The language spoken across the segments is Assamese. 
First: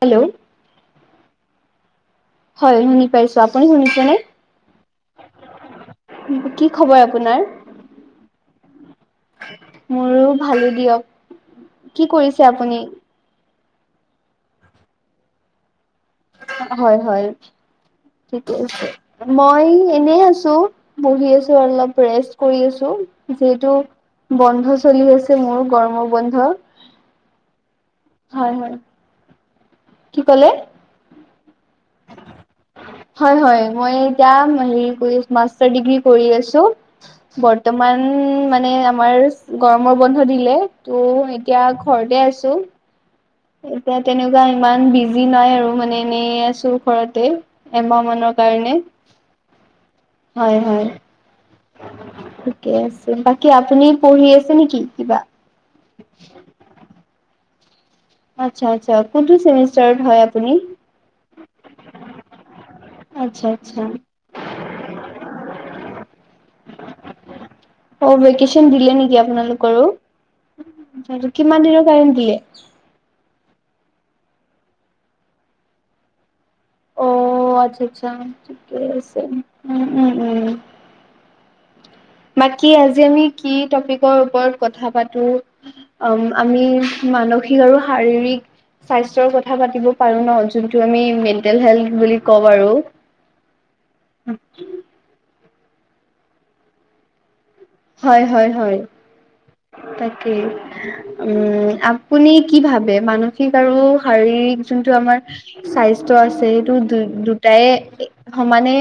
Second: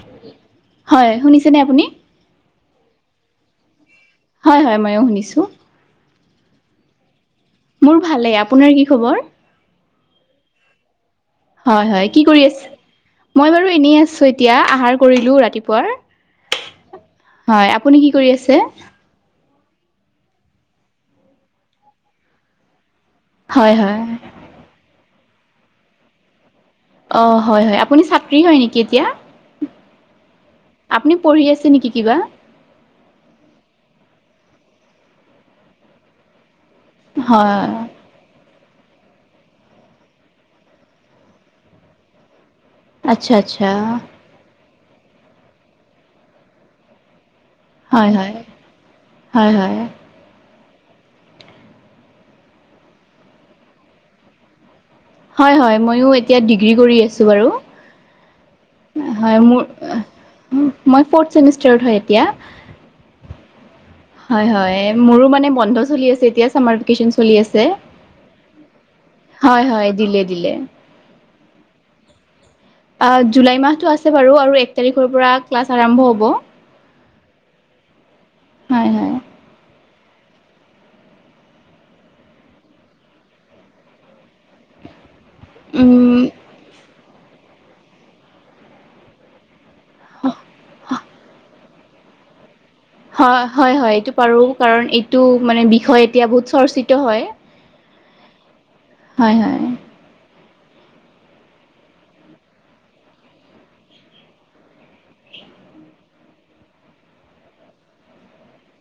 হেল্ল', হয় শুনিছেনে আপুনি হয় শুনি পাইছো আপুনি শুনিছে নে? হয় হয় ময়ো শুনিছোঁ। কি খবৰ আপোনাৰ? মোৰ ভালে আপোনাৰ কি খবৰ? মোৰো ভাল দিয়ক হয়, হয় কি কৰিছে কৰি আছে আপুনি মই বাৰু এনেই আছোঁ এতিয়া আহাৰ কৰিলো ৰাতিপুৱাৰ। হয়, হয় আপুনি কি কৰি ঠিকেই আছে। মই এনে আছোঁ বহি আছোঁ অলপ ৰেষ্ট কৰি আছোঁ। হয় যিহেতু হয় বন্ধ চলি আছে মোৰ গৰমৰ বন্ধ অ' হয়, হয় আপুনি ছাত্ৰী হয় নেকি এতিয়া? কি ক'লে? আপুনি পঢ়ি আছে নেকি কিবা? হয়, হয় মই এতিয়া হেৰি কৰি মাষ্টাৰ ডিগ্ৰী পঢ়ি আছোঁ হয় বৰ্তমান ও' মানে আমাৰ গৰমৰ বন্ধ দিলে ত' এতিয়া ঘৰতে আছোঁ। আচ্ছ, আচ্ছ। এতিয়া তেনেকুৱা ইমান বিজি নাই আৰু মানে এনে আছো ঘৰতে। হয় হয় এমাহমানৰ কাৰণে হয় হয়। হয়, হয়। ঠিকে আছে বাকী আপুনি পঢ়ি আছে নেকি কিবা? হয়, হয় ময়ো এতিয়া ডিগ্ৰী কৰি আছোঁ বাৰু আচ্ছা আচ্ছা কোনটো হয় মোৰ চেমিষ্টাৰত হয় আপুনি? অ' মই ফৰ্থ চেমিষ্টাৰ হয় এতিয়া। আচ্ছা, আচ্ছা হয়, হয় মোৰো মানে বন্ধ চলি আছে এতিয়া চামাৰভিকেচন চলি আছে অ ভেকেচন দিলে নেকি হয়, আপোনালোকৰো? হয় দিলে, দিলে। কিমান দিনৰ কাৰনে দিলে জুলাই মাহটো আছে বাৰু আৰু এক তাৰিখৰ পৰা ক্লাছ আৰম্ভ হ'ব অ' আচ্ছা, আচ্ছা ঠিকে হয় হয় আছে উম' উম' উম' বাকী আজি আমি কি টপিকৰ ওপৰত কথা পাতো উম অ' আমি মানসিক আৰু শাৰীৰিক স্বাস্থ্যৰ কথা পাতিব পাৰো ন যোনটো আমি মেণ্টেল হেল্থ বুলি কওঁ বাৰু হয়, হয়, হয় এইটো পাৰো কাৰণ এইটো মানে বিষয় এতিয়া বহুত চৰ্চিত হয়। হয়, হয়, হয় হয়, হয় তাকেই উম' আপুনি কি ভাবে মানসিক আৰু শাৰীৰিক যোনটো আমাৰ চাইস্থ আছে এইটো দু দুটাই সমানে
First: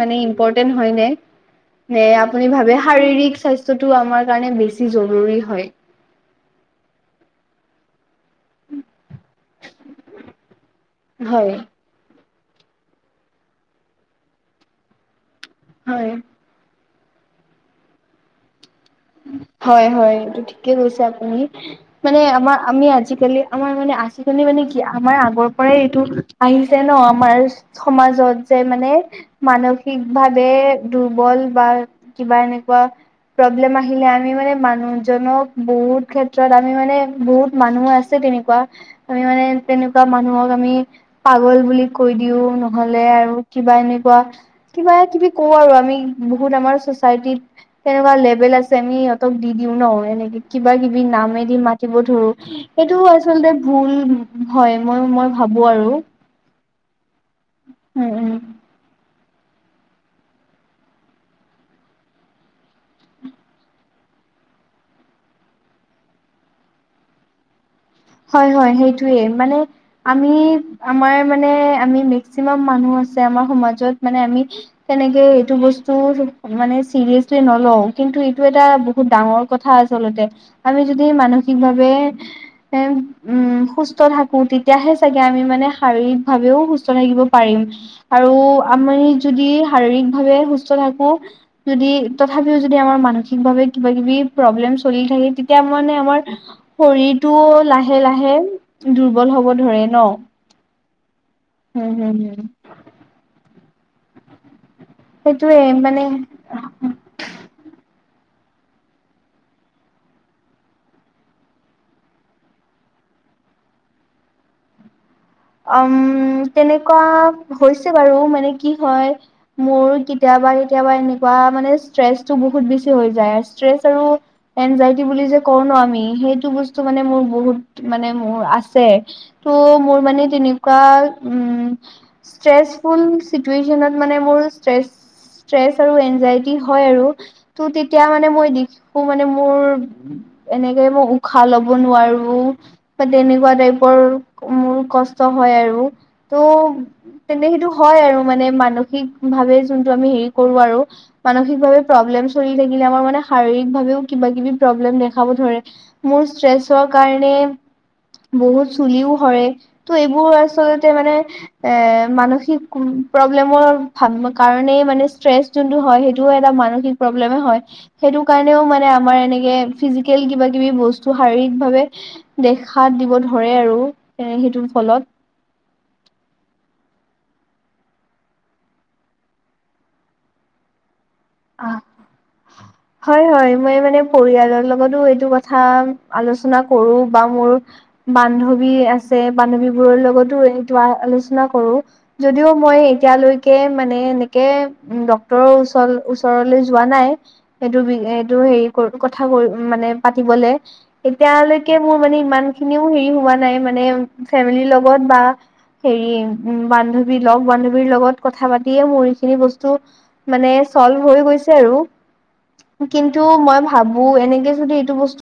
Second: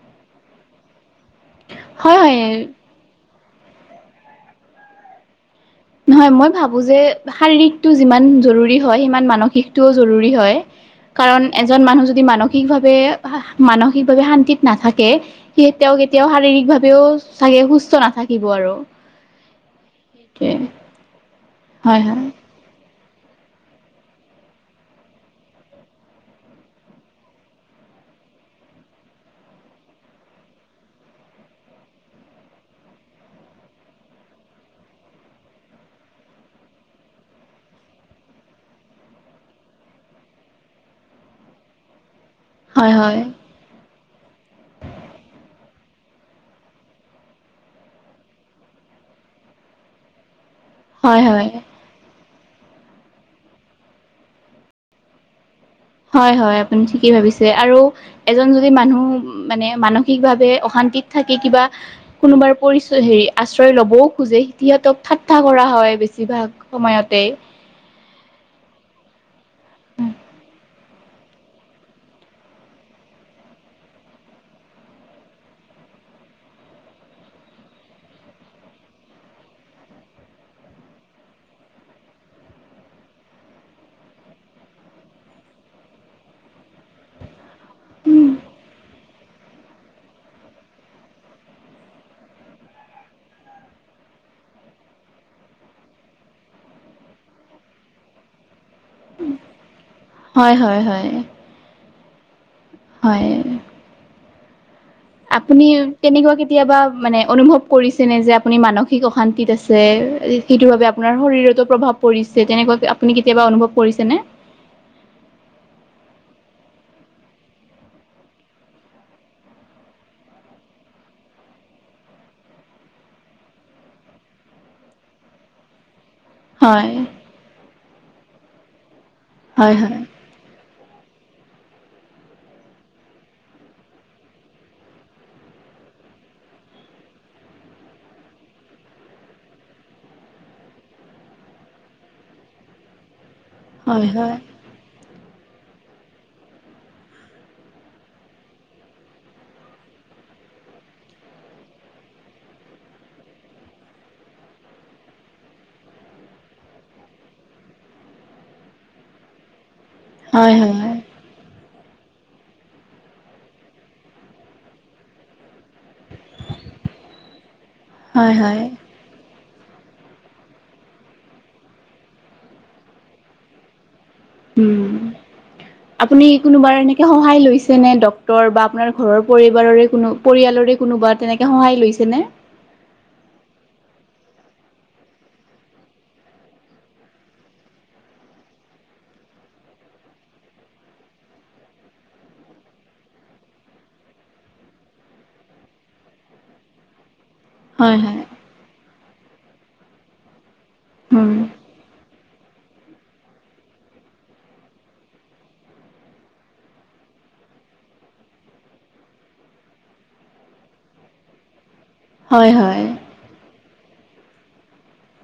মানে ইম্পৰ্টেণ্ট হয় নে? নে হয় হয় আপুনি ভাবে শাৰীৰিক স্বাস্থ্যটো আমাৰ কাৰণে বেছি জৰুৰী হয়? নহয় মই ভাবো যে শাৰীৰিকটো যিমান জৰুৰী হয় সিমান মানসিকটোও জৰুৰী হয়। কাৰণ হয় এজন মানুহ যদি মানসিকভাৱে, মানসিকভাৱে শান্তিত নাথাকে সি তেওঁ হয় কেতিয়াও শাৰীৰিক ভাৱেও চাগে সুস্থ নাথাকিব আৰু হয়, হয়। এইটো সেইটোৱে ঠিকেই কৈছে আপুনি হয় হয় মানে আমাৰ আমি আজিকালি আমাৰ মানে, আজিকালি মানে কি আমাৰ আগৰ পৰাই এইটো আহিছে ন? আমাৰ সমাজত যে মানে মানসিক ভাৱে দুৰ্বল বা, কিবা এনেকুৱা, প্ৰব্লেম্ আহে আহিলে আমি মানে মানুহজনক, বহুত ক্ষেত্ৰত আমি মানে বহুত মানুহ আছে তেনেকুৱা আমি মানে তেনেকুৱা মানুহক আমি পাগল বুলি কৈ দিও হয় নহ'লে আৰু কিবা এনেকুৱা কিবা- কিবি, কওঁ আৰু আমি বহুত আমাৰ চচাইটিত, কেনেকুৱা লেভেল আছে চেনি সিহঁতক দি দিওঁ ন? এনেকে কিবা-কিবি হয় হয় হয় নামেদি মা মাতিব ধৰোঁ, সেইটো আচলতে ভুল হয়, মই মই ভাবোঁ আৰু। হয় হয় আপুনি ঠিকেই ভাবিছে, আৰু উম উম এজন যদি মানুহ মানে মানসিকভাৱে অশান্তিত থাকি কিবা কোনোবাৰ পৰিচয় হেৰি আশ্ৰয় ল'বও খোজে, সিহঁতক ঠাট্টা কৰা হয় বেছিভাগ সময়তে হয় হয় সেইটোৱে, মানে আমি আমাৰ মানে আমি মেক্সিমাম মানুহ আছে আমাৰ সমাজত, মানে আমি তেনেকে এইটো বস্তু মানে চিৰিয়াচলি নলওঁ, কিন্তু এইটো এটা বহুত ডাঙৰ কথা আচলতে, আমি যদি মানসিকভাৱে এ, উম। উম, সুস্থ থাকোঁ তেতিয়াহে চাগে আমি মানে শাৰীৰিক ভাৱেও সুস্থ থাকিব পাৰিম। আৰু আমি যদি শাৰীৰিক ভাৱে সুস্থ থাকোঁ যদি তথাপিও যদি আমাৰ মানসিকভাৱে কিবা- কিবি প্ৰব্লেম চলি থাকে, তেতিয়া মানে আমাৰ শৰীৰটো লাহে লাহে দুৰ্বল হ'ব ধৰে ন? হয়, হয়, হয়। হম, হম, হম। হয়। আপুনি সেইটোয়ে মানে তেনেকুৱাকে কেতিয়াবা মানে অনুভৱ কৰিছেনে যে আপুনি মানসিক অশান্তিত আছে, সেইটোৰ বাবে আপোনাৰ শৰীৰতো প্ৰভাৱ পৰিছে, তেনেকুৱাকে আপুনি কেতিয়াবা অনুভৱ কৰিছে নে? উম, তেনেকুৱা হৈছে বাৰু, মানে কি হয় মোৰ কেতিয়াবা কেতিয়াবা এনেকুৱা মানে ষ্ট্ৰেছটো বহুত বেছি হৈ যায়, ষ্ট্ৰেছ আৰু এনজাইটি বুলি যে কওঁ ন, আমি সেই সেইটো বস্তু হয় মানে মোৰ বহুত মানে মোৰ আছে, হয় ত' হয় মোৰ মানে তেনেকুৱা, উম, ষ্ট্ৰেছ ফুল চিটোয়েচনত মানে মোৰ ষ্ট্ৰেছ ষ্ট্ৰেছ আৰু এনজাইটি হয় আৰু, ত' তেতিয়া মানে মই দেখোঁ মানে মোৰ এনেকে মই উশাহ ল'ব নোৱাৰো, বা তেনেকুৱা টাইপৰ হয় হয় মোৰ কষ্ট কষ্ট হয় আৰু, ত তেন্তে সেইটো হয় আৰু মানে মানসিক ভাৱে যোনটো আমি হেৰি কৰোঁ আৰু মানসিকভাৱে প্ৰব্লেম চলি থাকিলে আমাৰ মানে শাৰীৰিক ভাৱেও কিবা-কিবি প্ৰব্লেম দেখাব ধৰে। মোৰ ষ্ট্ৰেছৰ কাৰণে বহুত চুলিও সৰে। ত' এইবোৰ হয় হয় আচলতে হয় মানে এ, মানসিক প্ৰব্লেমৰ সন কাৰণেই মানে ষ্ট্ৰেছ যোনটো হয়, সেইটোও এটা মানসিক প্ৰব্লেমো হয়, সেইটো হয় হয় কাৰণেও মানে আমাৰ এনেকে ফিজিকেল কিবা-কিবি বস্তু শাৰীৰিক ভাৱে দেখা দিব ধৰে আৰু এ সেইটোৰ উম। [unintelligible] আপুনি কোনোবাৰ এনেকে সহায় লৈছে নে ডক্তৰ বা আপোনাৰ ঘৰৰ পৰিবাৰৰে কোনো পৰিয়ালৰে কোনোবা, তেনেকে অ সহায় লৈছেনে? [unintelligible] হয় হয়, মই মানে পৰিয়ালৰ লগতো এইটো কথা আলোচনা কৰোঁ বা মোৰ বান্ধৱী আছে, বান্ধৱী বোৰৰ লগতো এইটো আ আলোচনা কৰোঁ। যদিও মই এতিয়ালৈকে মানে এনেকে উম, ডক্তৰৰ ওচল ওচ তৰলৈ যোৱা নাই, সেইটো হয় বি হয় এইটো হেৰি কৰ কথাবোৰ মানে পাতিবলে উম এতিয়ালৈকে মোৰ মানে ইমান খিনিও হেৰি হোৱা নাই মানে ফেমিলিৰ লগত বা- হেৰি উমঁ বান্ধৱী লগ বান্ধৱীৰ লগত কথা পাতিয়ে মোৰ এইখিনি বস্তু- মানে চল্ভ হৈ গৈছে আৰু। হয়ঁ হয়ঁ এইটো মই ভাবো এনেকে যদি এইটো বস্তু।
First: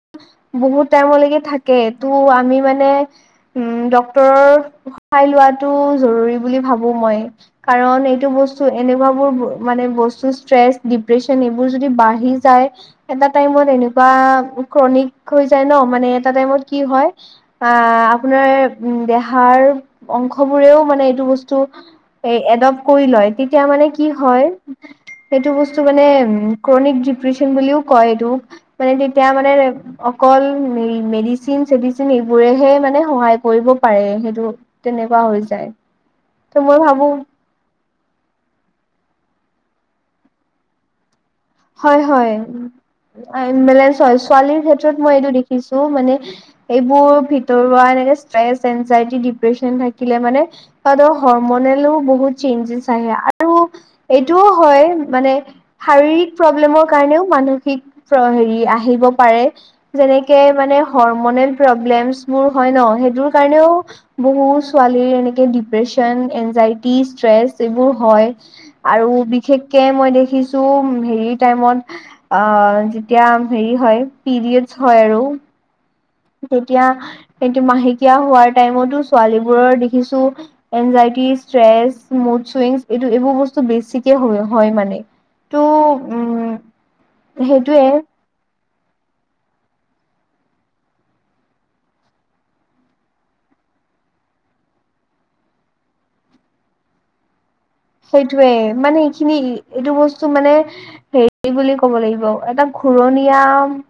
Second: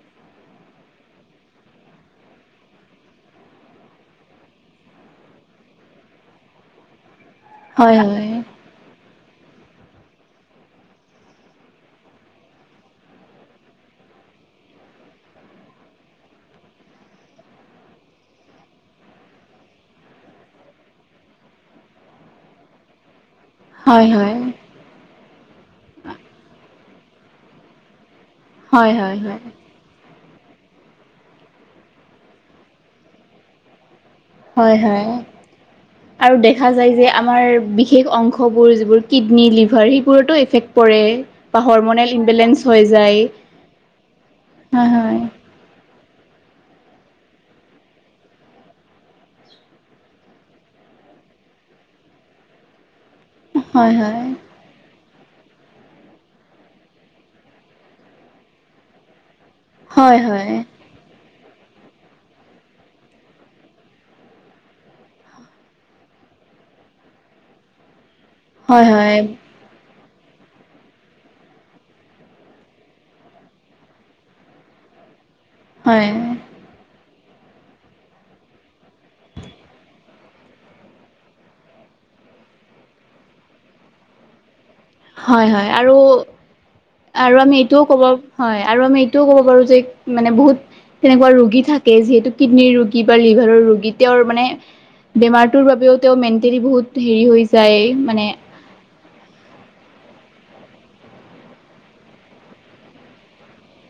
বহুত টাইমলৈকে থাকে তটো আমি মানে- উমঁ ডক্তৰৰ সহায় লোৱাটো জৰুৰী বুলি ভাবো মই। হয় কাৰণ এইটো হয় বস্তু এনেকুৱ বোৰ মানে বস্তু- ষ্ট্ৰেছ ডিপ্ৰেচন এইবোৰ যদি বাঢ়ি যায়- এটা টাইমত এনেকুৱা ক্ৰনিক হৈ যায় ন মানে এটা টাইমত কি হয়। আহ আপোনাৰ উম দেহাৰ অংশ বোৰেও মানে এইটো বস্তু। এ এডপ কৰি লয় তেতিয়া মানে কি হয়। সেইটো বস্তু মানে উ ক্ৰনিক ডিপ্ৰেচন বুলিও কয় এইটো হয় মানে হয় হয় তেতিয়া মানে- অকল মেডিচিন চেডিচিন এইবোৰেহে মানে সহায় কৰিব পাৰে সেই- হয় হয় তেনেকুৱা হৈ যায়। আৰু ত' দেখা মই যায় যে ভাবো আমাৰ বিশষ- বিশেষ অংশবোৰ যিবোৰ কিডনী লিভাৰ সেইবোৰতো এফেক্ট পৰে। বা হয়ঁ হৰমনেল ইমবেলেঞ্চ হৈ যায় হয়ঁ বেলেঞ্চ হয়ঁ ছোৱালীৰ ক্ষেত্ৰত মই এইটো দেখিছো মানে- এইবোৰ ভিতৰুৱা এনেকে ষ্ট্ৰে এনজাইটি ডিপ্ৰেচন থাকিলে মানে- তাদৰ হৰমনেলোও বহুত চেঞ্জেছ আহে। আৰু হয় হয় এইটোও হয়ঁ মানে শাৰীৰিক- প্ৰব্লেমৰ কাৰণেও মানসিক হেৰি আহিব পাৰে হয় যেনেকে হয় মানে- হমনেল প্ৰব্লেমছোৰ হয়ঁ ন সেইটোৰ কাৰণেও- বহু ছোৱালীৰ এনেকে ডিপ্ৰেচন এনজাইটি ষ্ট্ৰেচ এইবোৰ হয়ঁ। হয় হয় হয় হয় আৰু বিশেষকে মই দেখিছোঁ উমঁ! হেৰি টাইমত অঁ যেতিয়া হেৰি হয়ঁ পিৰিয়ড হয়ঁ আৰু। হয়ঁ! তেতিয়া সটো মাহেকীয়া হোৱাৰ টাইমতো ছোৱালীবোৰৰ দেখিছোঁ। এনজাইটি ষ্ট্ৰেচ মুড চুইং এইটো এইবোৰ বস্তু বেছিকে হয় মানে- হয়ঁ হয়ঁ আৰু- ত' উম আৰু আমি এইটোও সেইটোয়ে ক'ব হয় আৰু আমি এইটোও ক'ব পাৰোঁ যে মানে বহুত- তেনেকুৱা ৰোগী থাকে যিহেতু কিডনীৰ ৰোগী বা লিভাৰৰ ৰোগী তেওঁৰ মানে- বেমাৰটোৰ বাবেও তেওঁ মেণ্টেলি বহুত হেৰি হৈ যায় মানে সেইটোয়ে মানে এইখিনি এইটো বস্তু মানে- হেৰি বুলি ক'ব লাগিব এটা ঘূৰণীয়া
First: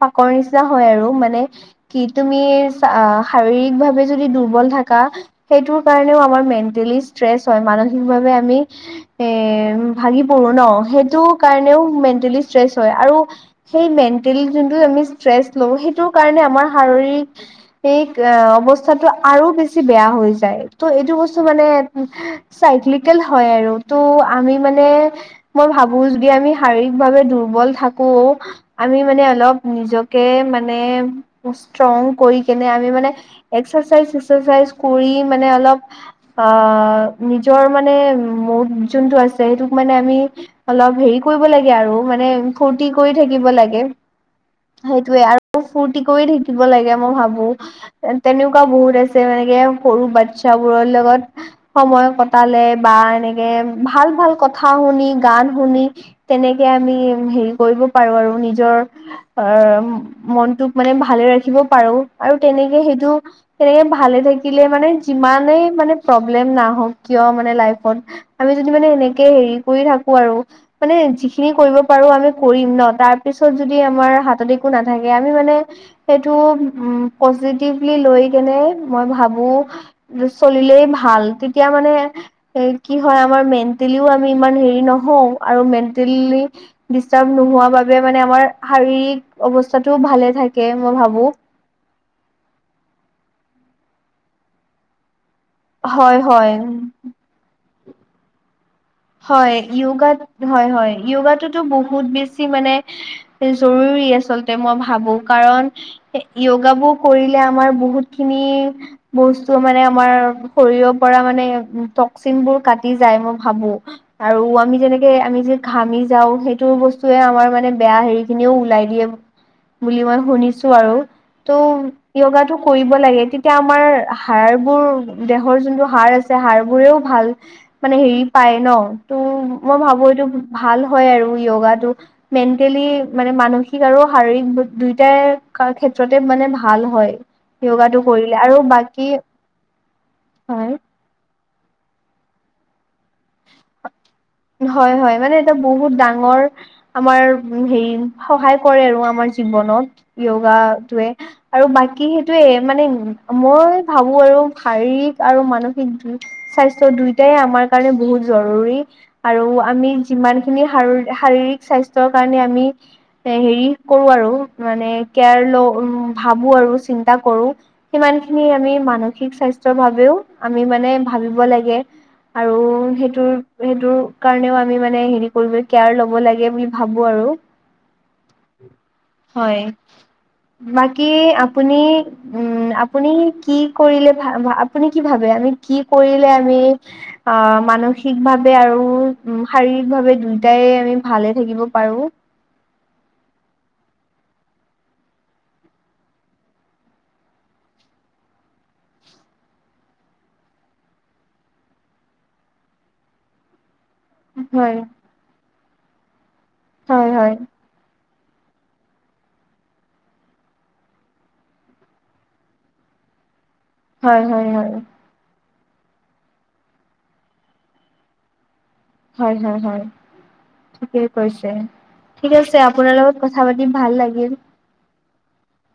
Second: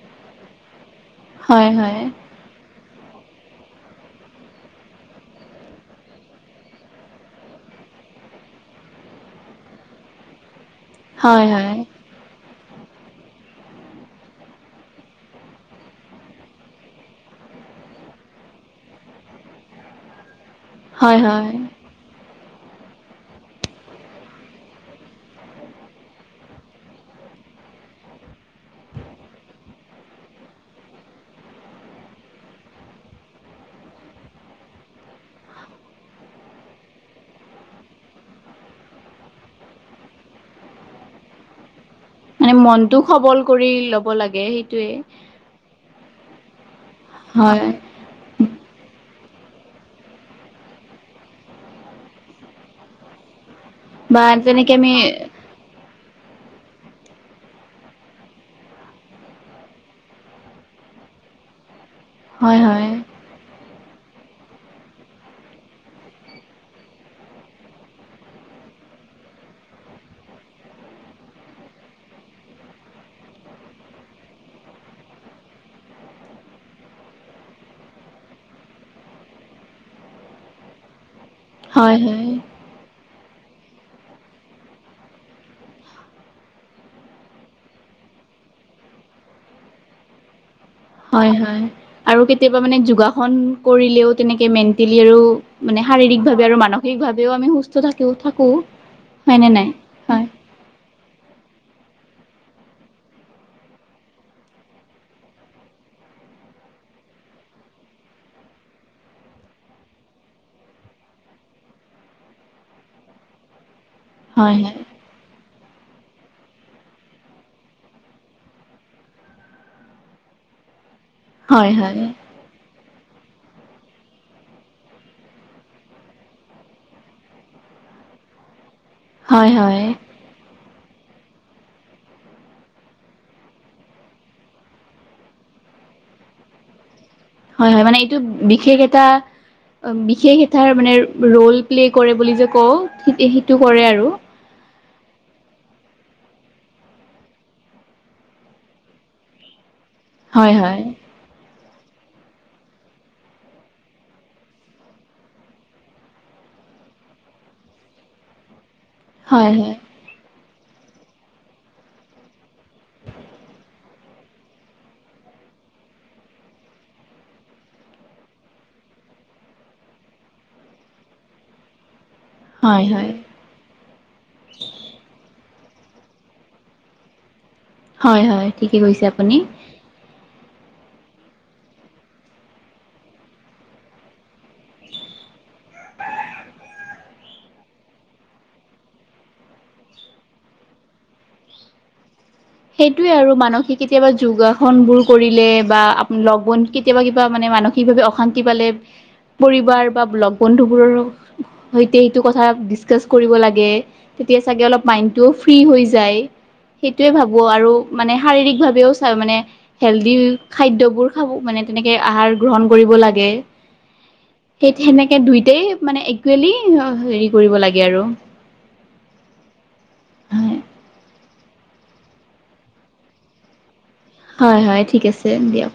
পাকৰ নিচিনা হয় আৰু মানে- হয় হয় কি তুমি শাৰীৰিক ভাৱে যদি দুৰ্বল থাকা- সেইটোৰ কাৰণেও আমাৰ মেন্টেলি ষ্ট্ৰেচ হয়ঁ মানসিকভাৱে আমি- এ ভাগি পৰো ন সেইটো হয় হয় কাৰণেও মেণ্টেলি ষ্ট্ৰেচ হয়ঁ আৰু- সেই মেণ্টেল যোনটো আমি ষ্ট্ৰেচ লব সেইটো কাৰণে আমাৰ শাৰীৰিক। সেই অৱস্থাতটো আৰু বেছি বেয়া হৈ যায়। ত' এইটো হয় বস্তু হয় মানে চাইক্লিকেল হয়ঁ আৰু ত' আমি মানে- মই ভাবো যদি আমি শাৰীৰিক ভাৱে দুৰ্বল থাকো- আমি মানে অলপ নিজকে মানে ষ্ট্ৰং কৰি কেনে আমি মানে- এক্সাৰচাইজ্ চক্সাৰচাইজ কৰি মানে অলপ আহ নিজৰ মানে- মৌদ যোনটো আছে সেইটোক মানে আমি অলপ হেৰি কৰিব লাগে আৰু। মানে ফূৰ্তি মনটো কৰি সবল থাকিব কৰি লাগে ল'ব লাগে সেইটোৱে সেইটোয়ে আৰু। ফুৰ্তি কৰি থাকিব লাগে মই ভাবো- হয় তেনেকুৱা বহুত আছে মানকে সৰু বাচ্ছাবোৰৰ লগত। সময় কটালে বা এনেকে ভাল বা ভাল কথা তেনেকে আমি শুনি গান শুনি- তেনেকে আমি হেৰি কৰিব পাৰো আৰু নিজৰ- অঁ মনটোক মানে ভালে ৰাখিব পাৰো আৰু হয় তেনেকে হয় সেইটো- তেনেকে ভালে থাকিলে মানে যিমানেই মানে প্ৰব্লেম নাহওক কিয় মানে লাইফত। আমি যদি মানে এনেকে হেৰি কৰি থাকো আৰু- মানে যিখিনি কৰিব পাৰো আমি কৰিম ন তাৰ পিছত যদি আমাৰ হাতত একো নাথাকে আমি মানে- সেইটো উমঁ পজিটিভলি লৈ কেনে মই ভাবো। চলিলেই ভাল তেতিয়া মানে হয় হয় এই- কি হয় আমাৰ মেণ্টেলিও আমি ইমান হেৰি নহওঁ আৰু মেণ্টেলি- ডিষ্টাৰ্ব নোহোৱা বাবে মানে আমাৰ শাৰীৰিক অৱস্থাটোও ভালে থাকে। কে মই ভাবো। হয়ঁ হয়ঁ আৰু কেতিয়াবা মানে যোগাসন কৰিলেও তেনেকে মেণ্টেলি আৰু- মানে হয় শাৰীৰিক ভাৱে আৰু হয় মানসিকভাৱেও আমি সুস্থ থাকি থাকো। হয়নে হয় নাই য়োগাত হয়ঁ হয়ঁ য়োগাটোতো বহুত বেছি মানে- জৰুৰী আচলতে মই ভাবো কাৰণ য়োগাবোৰ কৰিলে আমাৰ বহুত খিনি- বস্তু মানে আমাৰ শৰীৰৰ পৰা মানে টক্সিন বোৰ কাটি যায় মই ভাবো। আৰু হয় আমি যেনেকে আমি যে। ঘামি যাওঁ সেইটো বস্তুয়ে আমাৰ মানে বেয়া হেৰি খিনিও ওলাই দিয়ে। বুলি মই শুনিছোঁ আৰু তো' হয় হয় হয় হয় য়োগটো। কৰিব লাগে তেতিয়া আমাৰ হাড়বোৰ দেহৰ যোনটো হাড় আছে হাড় বোৰেও ভাল। মানে হেৰি পায় ন তো হয় মই হয় ভাবো এইটো ভাল হঁয় আৰু য়োগাটো। মেণ্টেলি মানে মানসিক আৰু শাৰীৰিক দুইটাই ক্ষেত্ৰতে মানে ভাল হয়। হঁয় হয়ঁ হয় য়োগাটো মানে এইটো কৰিলে আৰু বিশেষ এটা বাকী বিশেষ এটাৰ হয় মানে ৰোল। প্লে কৰে বুলি যে কওঁ সিতে সেইটো কৰে আৰু। হয়ঁ হয়ঁ মানে এটা বহুত ডাঙৰ। আমাৰ হেৰি সহায় কৰে আৰু আমাৰ জীৱনত হয় হয় য়োগাটোৱে। আৰু বাকী সেইটোয়ে মানে মই ভাবো আৰু শাৰীৰিক আৰু মানসিক দি- স্বাস্থ্য দুয়োটাই আমাৰ কাৰণে বহুত জৰুৰী আৰু হয় হয় আমি- যিমান খিনি শাৰী শাৰীৰিক স্বাস্থ্যৰ কাৰণে আমি এ হেৰি কৰো আৰু মানে কেয়াৰ লো ভাবো আৰু চিন্তা কৰো। সিমান খিনি আমি মানসিক স্বাস্থ্যৰ বাবেও আমি মানে ভাবিব লাগে। আৰু হয় হয় সেইটোৰ সেইটো। কাৰণেও আমি মানে হেৰি কৰিব কেয়াৰ লব লাগে বুলি ভাবো আৰু। হয় হয় ঠিকে কৈছে আপুনি হয়ঁ বাকী আপুনি? উমঁ আপুনি কি কৰিলে ভা ভা আপুনি কি ভাবে আমি কি কৰিলে আমি- আহ মানসিকভাৱে আৰু- উমঁ শাৰীৰিক ভাৱে দুয়োটাই আমি ভালে থাকিব পাৰোঁ। সেইটোয়ে আৰু মানসিক কেতিয়াবা যোগাসন বোৰ কৰিলে বা লগ বন্ধু কে- কেতিয়াবা কিবা মানে মানসিকভাৱে অশান্তি পালে পৰিবাৰ বা লগ বন্ধুবোৰৰো- সৈতে সেইটো কথা ডিচকাচ কৰিব লাগে। তেতিয়া চাগে হয় অলপ মাইণ্ডটোও ফ্ৰী হৈ যায় হয় সেইটোৱে ভাবোঁ। হয় আৰু মানে শাৰীৰিক ভাৱেও চাই। মানে- হেলডি খাদ্যবোৰ খাব মানে তেনেকে আহাৰ গ্ৰহণ কৰিব লাগে। হয় হয় সেই হয় সেনেকে দুইটাই মানে একুৱেলি আ হেৰি কৰিব লাগে আৰু। হয় হয় হয়। হয় ঠিকেই কৈছে। ঠিক আছে আপোনাৰ লগত কথা পাতি ভাল লাগিল। হয় হয় ঠিক আছে দিয়ক।